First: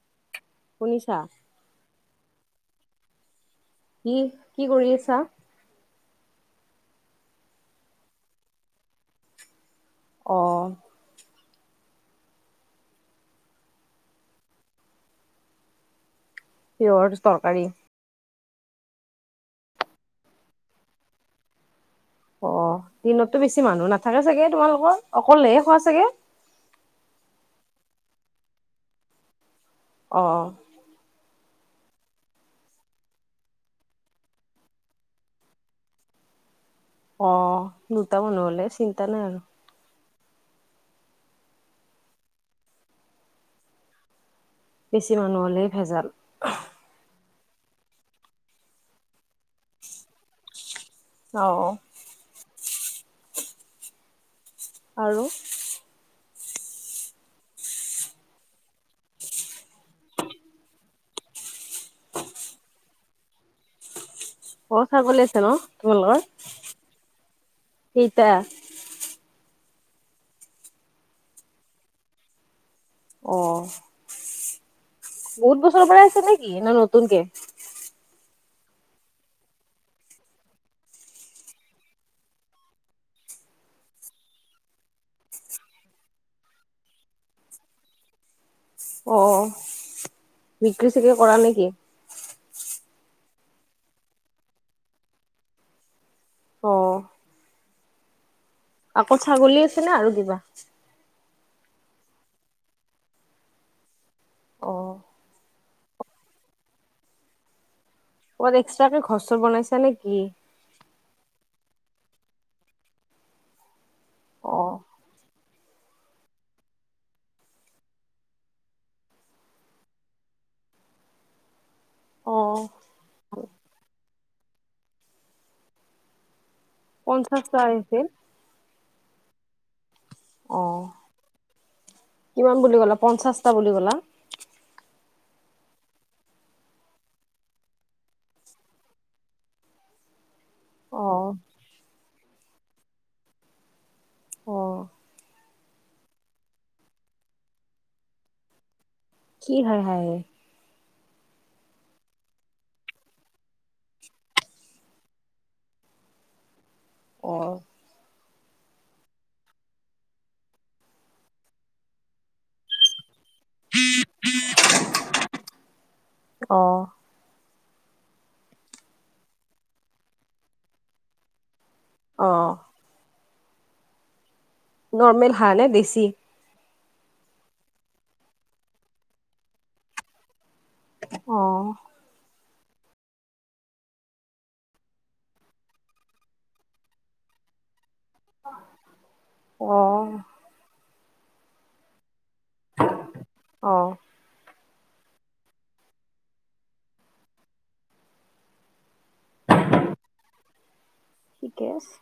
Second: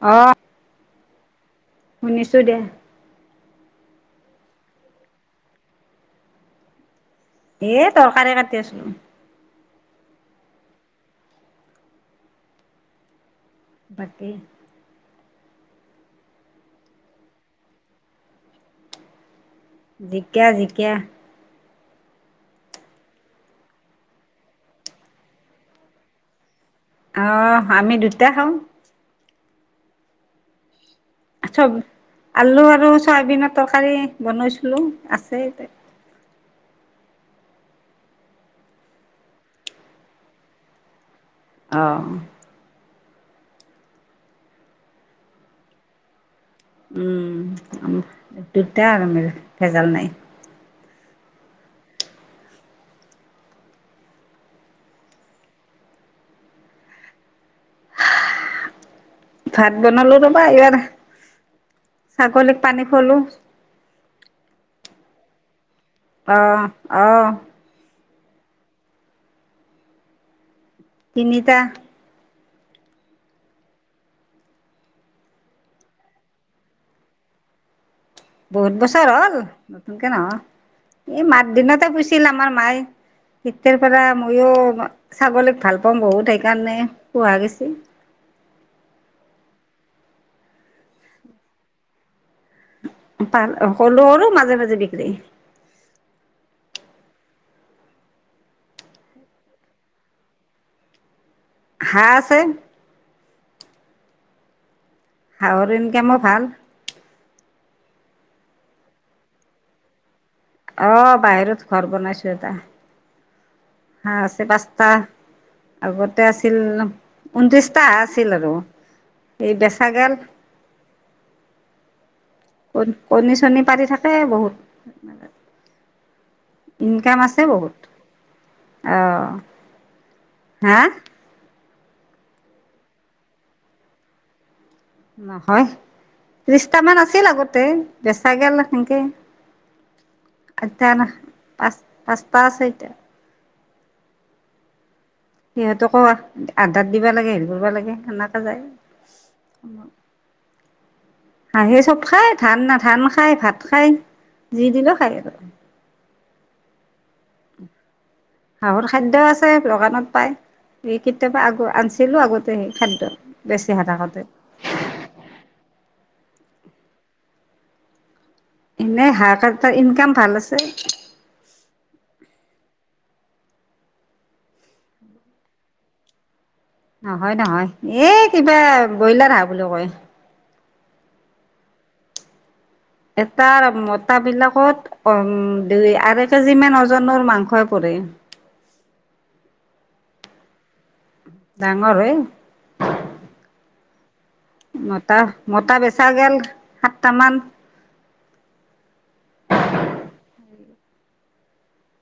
অ শুনিছা? শুনিছোঁ দিয়া। কি, কি কৰি আছা? এ, তৰকাৰী কাটি আছিলোঁ। অ, বাকী কিহৰ তৰকাৰী জিকা, জিকা। অ, দিনতটো বেছি মানুহ নাথাকে চাগে তোমালোকৰ, অকলেহে খোৱা চাগে? অ, আমি দুটা খাওঁ। অ, চব, আলু আৰু চয়াবিনৰ তৰকাৰী বনইছিলোঁ, আছেই। অ, দুটা মানুহলে, চিন্তা নাই আৰু। অ, বেছি মানুহ হ'লেহে ভেজাল। উম, দুট আৰু আম ভেজাল নাই। অ, আৰু, ভাত বনালো ৰ'বা, এইবাৰ ছাগলীক পানী খৱালো। ঘৰৰ ছাগলী আছে ন, তোমাৰ? অ অ তিনিটা তিনিটা। অ, বহুত বছৰৰ পৰা আছে নেকি, নে, নতুনকে। বহুত বছৰ হ'ল নতুনকে নহয়, এই মাত দিনতে পুছিল আমাৰ মায়ে। কেতিয়ৰ পৰা ময়ো, ছাগলীক ভাল পাওঁ, বহুত সেইকাৰণে পোহা গৈছে। অ, বিক্ৰী-চিক্ৰি কৰা নেকি? পাল, সলো, আৰু মাজে, মাজে বিক্ৰী অ, আকল ছাগলী আছে নে, আৰু কিবা? ঘাহ আছে। অ, আগত এনকে মই ভাল। ক'বাত এক্সট্ৰাকে ঘৰৰ-চৰ বনাইছা নেকি? অ, বাহিৰত ঘৰ বনাইছোঁ এটা। হা, অ [inaudible] আগতে, আছিল ঊনত্ৰিশটা আছিল আৰু সেই বেচাগাল। অ, কণী-চণী পাৰি থাকে বহুত। ইনকাম আছে পঞ্চাশটা বহুত, আহিছিল। অ, অ, হা কিমান বুলি ক'লা, পঞ্চাশটা বুলি ক'লা। নহয়, ত্ৰিশটামান আছিল আগতে, বেচা গে'ল সেনেকে। [inaudible] [inaudible] অ'। পাচ-পাচটা আছে এতিয়া। অ, সিহঁতক কোৱা, আধডাত দিবা লাগে, হেৰি কৰিবা লাগে, সেনেকে যায়। কি হাঁহ [inaudible] হাঁহে চব খায়, ধান [unintelligible] ধান খায়, ভাত খায়, যি দিলেও খায় আৰু। অ'! হাঁহৰ খাদ্য আছে, দোকানত পাই। সেই কেতিয়াবা, আগ, আনিছিলোঁ আগতে, সেই খাদ্য। বেছি হাঁহ থাকোঁতে। [unintelligible] অ'! এনেই, [unintelligible] তাৰ, ইনকাম ভাল আছে। অ'! নৰ্মেল হাঁহ নে বেছি? নহয়-নহয়, এই কিবা, ব্ৰইলাৰ হাঁহ বুলিও কয়। অ'! এটাৰ মতা বিলাকত [unintelligible] দুই, আঢ়ৈ কেজি মান ওজনৰ মাংসই পৰে। অ'! ডাঙৰ হয়। [unintelligible] অ'! মতা, মতা বেচা গে'ল, সাতটামান। [unintelligible] ঠিকে আছে।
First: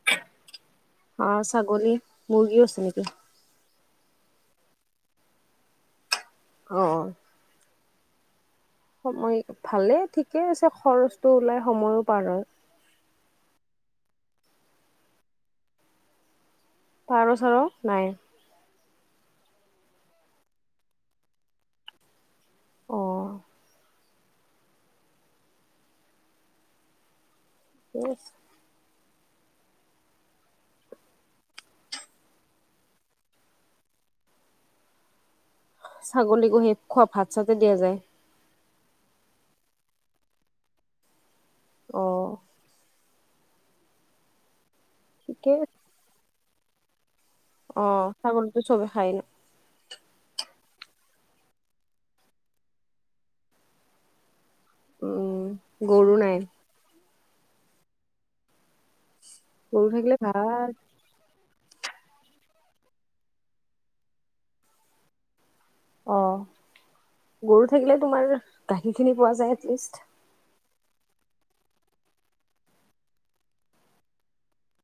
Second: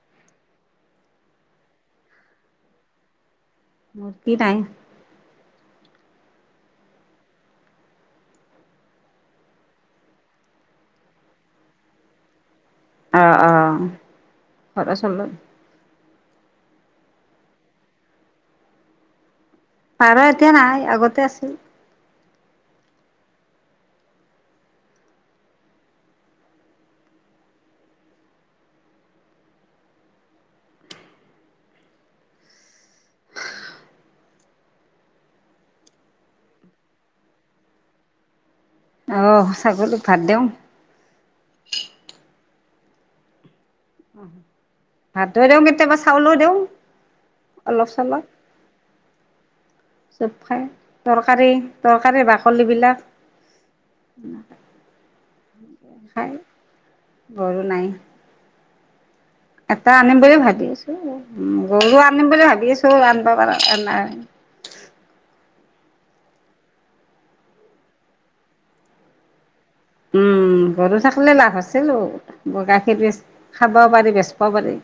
[unintelligible] অ'! ছাগলী, মুৰ্গীও আছে নেকি? [unintelligible] অ' অ'! সময় ভালেই! ঠিকেই আছে, খৰচটো ওলাই। সময়ো পাৰ হয়। অ'! অ'! [unintelligible] পাৰ-চাৰ নাই? পাৰ এতিয়া নাই, আগতে আছিল। অ', [unintelligible] ছাগলী গু, [unintelligible] খোৱা, ভাত- চাতে দিয়া যায়। অ'! ছাগলীক ভাত দিওঁ। অ'! ভাতো ঠিকে দিওঁ, কেতিয়াবা চাউলো দিওঁ। অলপ অ'! চলপ ছাগলীতো, চবে খায় চব খাই, তৰকাৰী-তৰকাৰী বাকলিবিলাক উম গৰু নাই খয়। গৰু নাই। গৰু এটা থাকিলে আনিম বুলি ভাবি ভাল আছোঁ! উম, গৰু আনিম বুলি ভাবি আছোঁ! আনিব পৰা নাই। অ'! গৰু থাকিলে তোমাৰ, গাখীৰখিনি পোৱা যায়, এটলিষ্ট। উম! গৰু-ছাগলী লাভ আছিলোঁ। বগাকে [unintelligible] খাবও পাৰি, বেচিবও পাৰি।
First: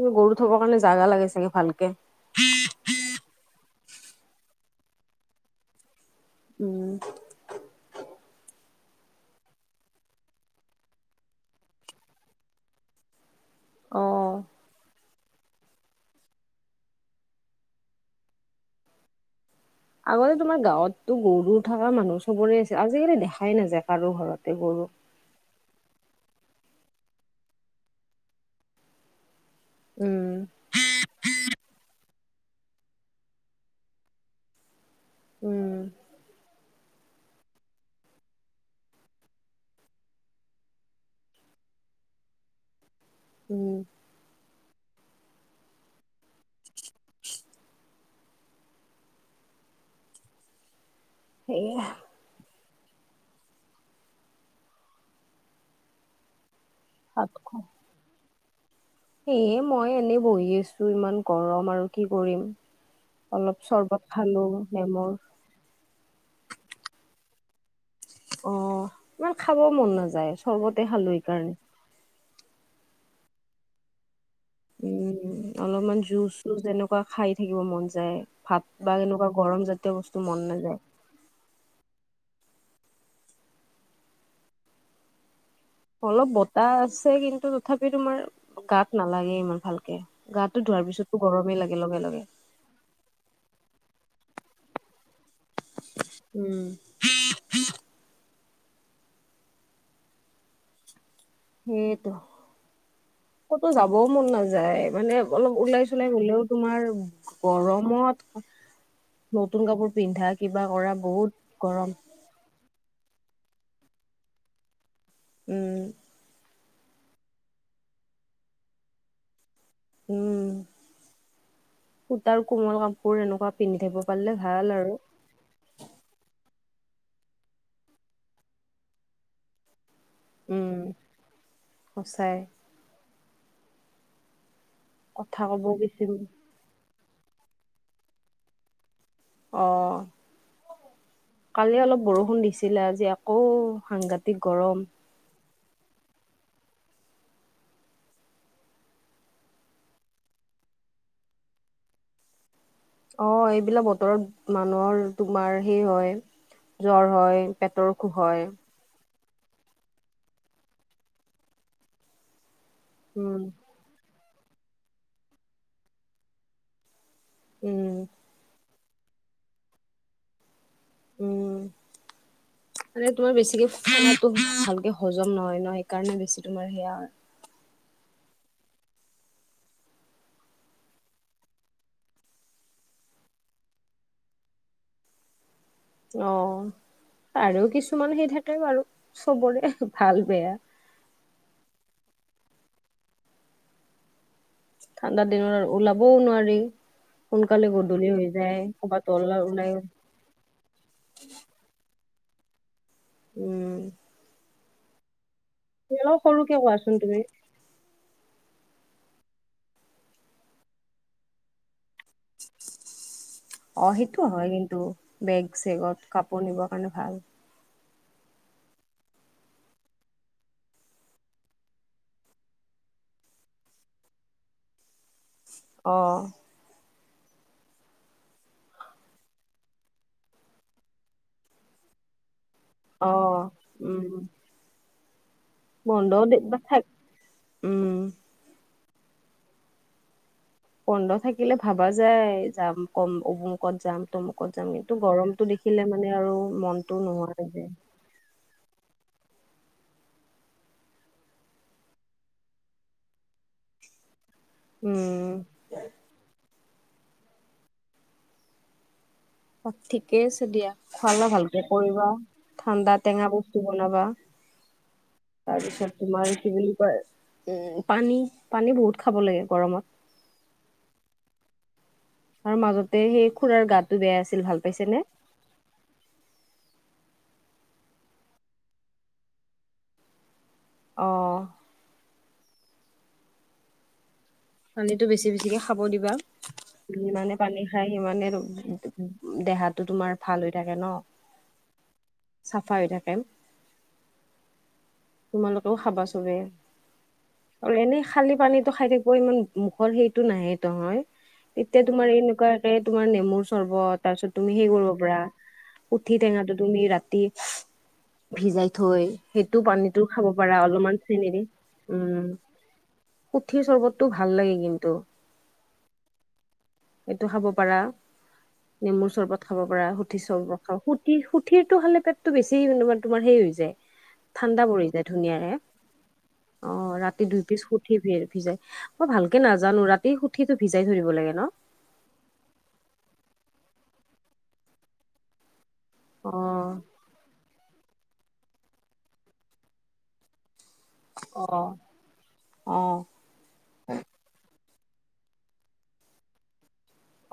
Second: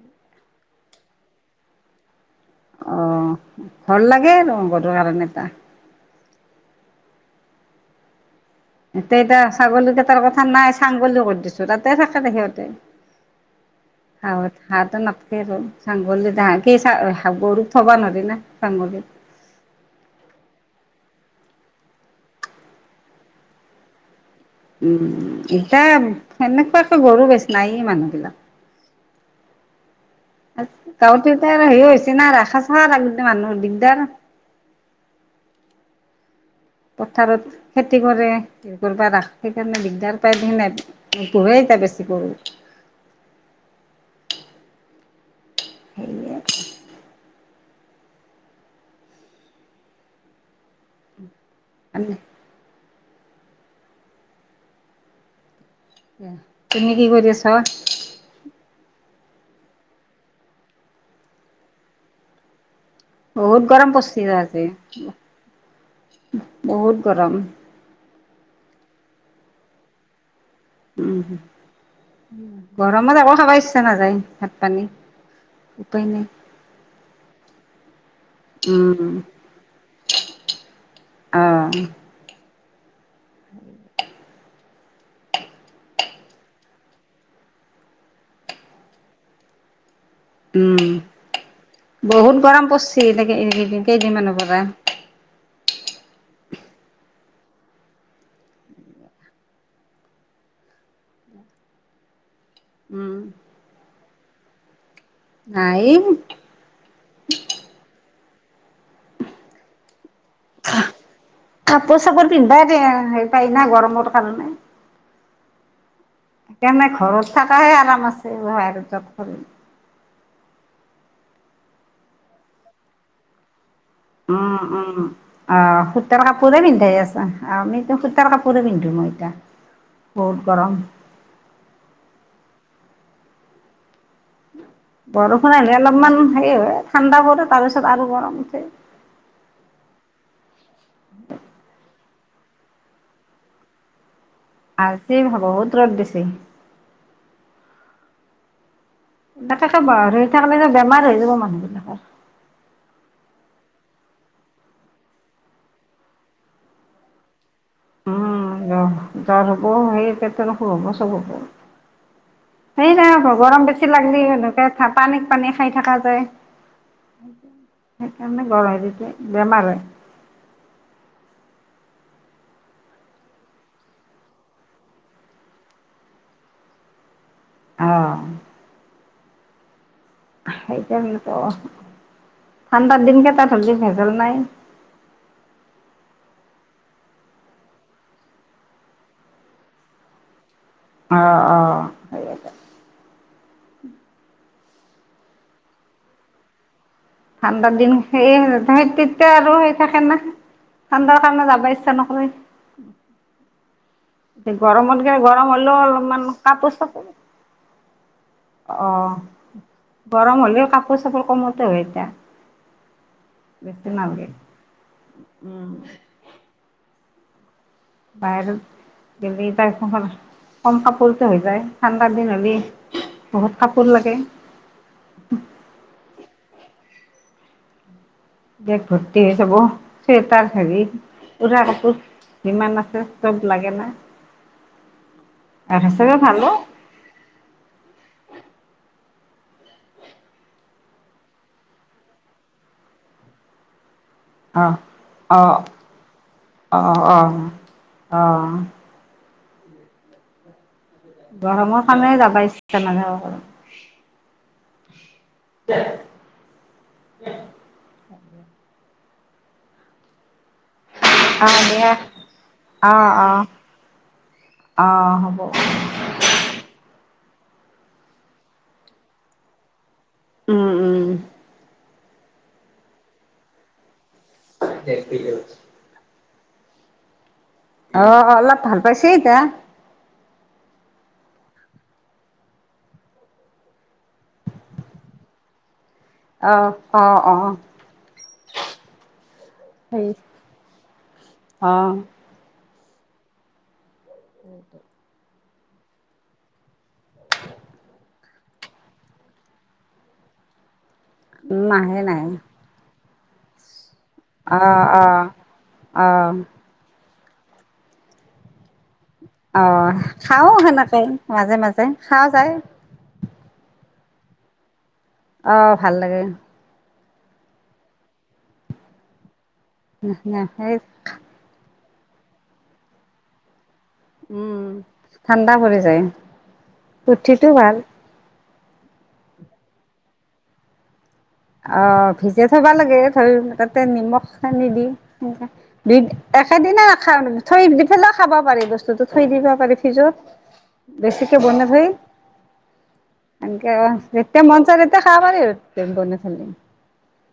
উম, গৰু থ'বৰ কাৰণে, জাগা লাগে চাগে, ভালকে। অ'! ঘৰ লাগে, ৰ' গৰু কাৰণে এটা উম! এতিয়া, এতিয়া ছাগলীকেইটাৰ কথা নাই। ছাং বুলি কৰি দিছোঁ, তাতে থাকে দে সিহঁতে। অ আৰু হাঁহটো না [unintelligible] গৰুক থ'বা নোৱাৰি না! ছাং [unintelligible] আগতে তোমাৰ, গাঁৱততো গৰু থকা মানুহ চবৰে আছিল। আজিকালি, দেখাই নাযায়, কাৰোঁ ঘৰত। উম! এতিয়া, সেনেকুৱাকে গৰু, বেছি নায়েই মানুহবিলাকৰ। উম! গাওঁতে এতিয়া সেই হৈছে না ৰাখা চাখা থাকিলে মানুহৰ দিগদাৰ উম পথাৰত খেতি কৰে কৰিব ৰা সেইকাৰণে দিগদাৰ পাই নোপোহেই এতিয়া বেছি গৰু উম [inaudible] [inaudible] সেইয়া উম তুমি কি কৰি আছা ঐ? এই মই এনেই বহি আছো ইমান গৰম আৰু কি কৰিম। অলপ বহুত গৰম চৰ্বত পৰিছিল খালো আজি, নেমৰ বহুত গৰম। অ ইমান খাব মন নাযায়। চৰ্বতে খালো উম, সেইকাৰণে গৰমত একো খাব ইচ্ছা নাযায়। পানী উম অলপমান উপায় নাই জুচ চুজ এনেকুৱা খাই থাকিব মন যায়। ভাত বা উম এনেকুৱা গৰম জাতীয় বস্তু মন নাযায়। অ [inaudible] অলপ বতাহ আছে কিন্তু তথাপিও তোমাৰ গাত নালাগে ইমান ভালকে। গাটো ধোৱাৰ উম পিছতো গৰমেই লাগে লগে লগে। বহুত গৰম প ৰিছি এ কেইদিনমানৰ পৰা। উম সেয়েইটো উম ক'তো যাবও মন নাযায় মানে অলপ নাই ওলাই চোলাই গ'লেও তোমাৰ গৰমত নতুন কাপোৰ পিন্ধা, কিবা কৰা বহুত গৰম। কাপোৰ চাপোৰ পিন্ধাই [unintelligible] গৰমৰ কাৰণে। উম। সেইকাৰণে ঘৰত থকাহে আৰাম আছে, [unintelligible] উম, সূতাৰ কোমল কাপোৰ, এনেকুৱা পিন্ধি থাকিব পাৰিলে ভাল উম, আৰু উম। অ, সূতাৰ কাপুৰে পিন্ধাই আছা, আমিটো সূতাৰ কাপুৰে পিন্ধো মই এতিয়া। বহুত উম গৰম। সঁচাই। কথা বৰষুণ ক'ব আহিলে গৈছিল অলপমান হেৰি হয়, ঠাণ্ডা পৰে তাৰপিছত আৰু গৰম উঠে। অ, কালি অলপ বৰষুণ দিছিলে, আজি আকৌ সাংঘা তিক গৰম। কি হব বহুত ৰ'দ দিছে। তাকে ত ৰদত থাকিলেটো বেমাৰ হৈ যাব মানু্হ বিলাকৰ। অঁ, এইবিলাক বতৰত মানুহৰ তোমাৰ সেই হয়। জ্বৰ হয়, পেটৰ অসুখ হয়। উম, জ্বৰ হ'ব, সেই পেটৰ অসুখ হ'ব, চব হ'ব। সেই নাই, উম, গৰম বেছি লাগিলে সনেকাই পানীক, পানী খাই থকা যায়। উম, সেইকাৰণে, গৰম দিলে বেমাৰ হয়। উম। মানে তোমাৰ বেছিকে খোৱাটো, ভালকে হজম নহয় ন, সেইকাৰণে বেছি তোমাৰ সেয়া অ। সেইকাৰণেটো, ঠাণ্ডাৰ দিনকেইটাত বেছি ভেজাল নাই। অ, আৰু কিছুমান সেই থাকে বাৰু, চবৰে ভাল বেয়া। অ। অ। সেইকেইটা ঠাণ্ডা দিনত আৰু ওলাবও নোৱাৰি। সোনকালে ঠাণ্ডা দিন, গধূলি হৈ যায় সেই ক'ৰবাত তেতিয়া ওলাই আৰু ওলাই হেৰি থাকে না। ঠাণ্ডাৰ কাৰণে যাবই ইচ্ছা নকৰে। উম। গৰমতকে, গৰম হ'লেও অলপ অলপমান সৰুকে কাপোৰ কোৱাচোন চাপ তুমি অ, গৰম হ'লেও কাপোৰ-চাপোৰ কমতে হয় এতিয়া। অ, বেছি সেইটো নালগে হয় কিন্তু, বেগ- চেগত কাপোৰ নিবৰ কাৰণে ভাল। [unintelligible] কম কাপোৰতে হৈ যায়, ঠাণ্ডা দিন হ'লে, বহুত কাপোৰ লাগে। অ। বেগ ভৰ্তি হৈ যাব, চুৱেটাৰ হেৰি, পুৰা কাপোৰ যিমান আছে অ য'ত ত'ত লাগে না। উম বন্ধ হিচাপে ভালো দিবা থাক, উম। বন্ধ থাকিলে ভাবা যায়, যাম কম, অমুকত যাম। তমুকত যাম, অঁ এইটো গৰমটো অঁ দেখিলে মানে আৰু মনটো নোহোৱা হৈ থাকে। অ। গৰমৰ কাৰনেহে যাব ইচ্ছা নাথাকে কতো। উম। [inaudible] অ, ঠিকেই আছে দিয়া, খোৱা-বোৱা অঁ ভালকে দিয়া কৰিবা, ঠাণ্ডা, টেঙা বস্তু বনাবা। অ, হ'ব। তাৰপিছত তোমাৰ, কি বুলি কয়, উম, পানী, পানী বহুত খাব লাগে গৰমত। উম, উম। আৰু মাজতে সেই, খুৰাৰ গাটো বেয়া আছিল, ভাল পাইছে নে [unintelligible] অ, অলপ ভাল পাইছে এতিয়া। অঁ। পানীটো বেছি- বেছিকে খাব দিবা। অ। যিমানে অ' পানী খাই, সিমানে দেহাটো সেই তোমাৰ ভাল হৈ থাকে ন। অ। চাফা হৈ থাকে। উম। তোমালোকেও খাবা চবে। আৰু এনেই খালি পানীত টো খাই থাকিব ইমান মুখৰ সেইটো নাহে হয়, তেতিয়া নাহে তোমাৰ নাহে এনেকুৱা তোমাৰ নেমুৰ চৰ্বত, তাৰ পিছত তুমি সেই অ' কৰিব পাৰা অ' উুঠি অ' টেঙাটো। তুমি ৰাতি ভিজাই থৈ, সেইটো অ' পানীত খাব খাওঁ পাৰা, অলপমান সেনেকে চেনে দি। মাজে মাজে খাৱা উম। যায় সুতিৰ চৰ্বতটো ভাল লাগে কিন্তু। অঁ ভাল লাগে। এইটো খাব পাৰা নেমুৰ চৰ্বত খাব পাৰা সুতি চৰ্বত সেই খাব সুতি সুতিৰটো খালে পেটটো বেছি তোমাৰ হেৰি হৈ যায়। উম। ধুনীয়া ঠাণ্ডা পৰি যায় অ ৰাতি দুই পুঠিটো পিছ ভাল সু ভিজাই মই ভালকে নাজানো ৰাতি সুতিটো ভিজাই থয় দিব লাগে ন। অ ভিজাই থবা লাগে ধৰি তাতে নিমখ হানি দি দুই অ একেদিনা থৈ দি পেলাই খাব পাৰি বস্তুটো থৈ দিব পাৰি ফ্ৰিজত। বেছিকে অ বনাই থয়। অ এনেকে অ যেতিয়া মন যায় তেতিয়া খাব পাৰি আৰু বনাই চনাই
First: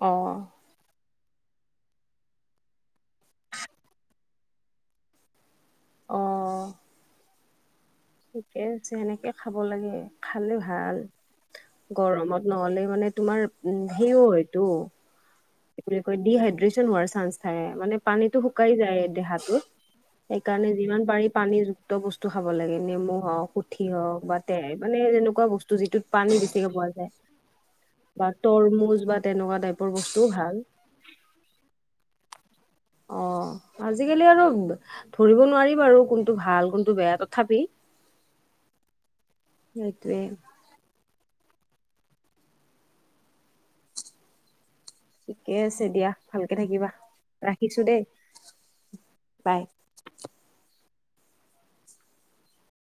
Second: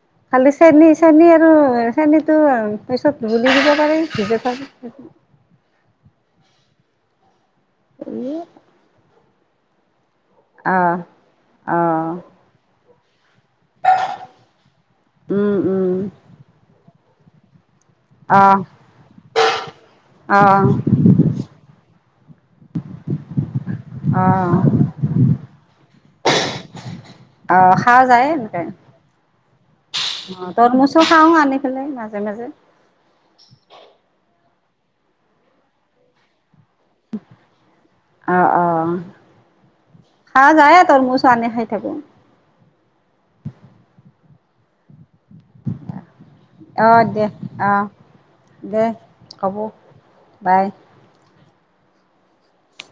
অ খালি চেনী- চেনী -আৰু চেনীটো পিছত ঘোলি দিব পাৰি। অঁ। ঠিকে যে এনেকে খাব লাগে খালে ভাল আহ আহ গৰমত। নহ'লে মানে তোমাৰ ঘিউ হয়তটো। উম- উম। বুলি কয় ডিহাইড্ৰেচন হোৱাৰ চান্স থাকে মানে পানীতটো আহ শুকাই যায় দেহাটোত। আহ সেইকাৰণে যিমান পাৰি পানীযুক্ত বস্তু খাব লাগে নেমু হওক পুঠি হওক বা আহ তেৰ মানে যেনেকুৱা বস্তু। যিটোত পানী বেছিকে পোৱা যায়। আহ খোৱা যায় বা এনেকে তৰমুজ বা তেনেকুৱা টাইপৰ বস্তু। অ তৰমুজও খাওঁ আনি পেলাই মাজে -মাজে। অ আজিকালি আৰু ধৰিব নোৱাৰি বাৰু কোনটো ভাল কোনটো বেয়া তথাপি অ অ। সেইটোৱে খাৱা যায় তৰমুজটো আনি খাই থাকো। ঠিকে আছে দিয়া ভালকে অ থাকিবা দে অ ৰাখিছো দেই দে হ'ব বাই। বাই।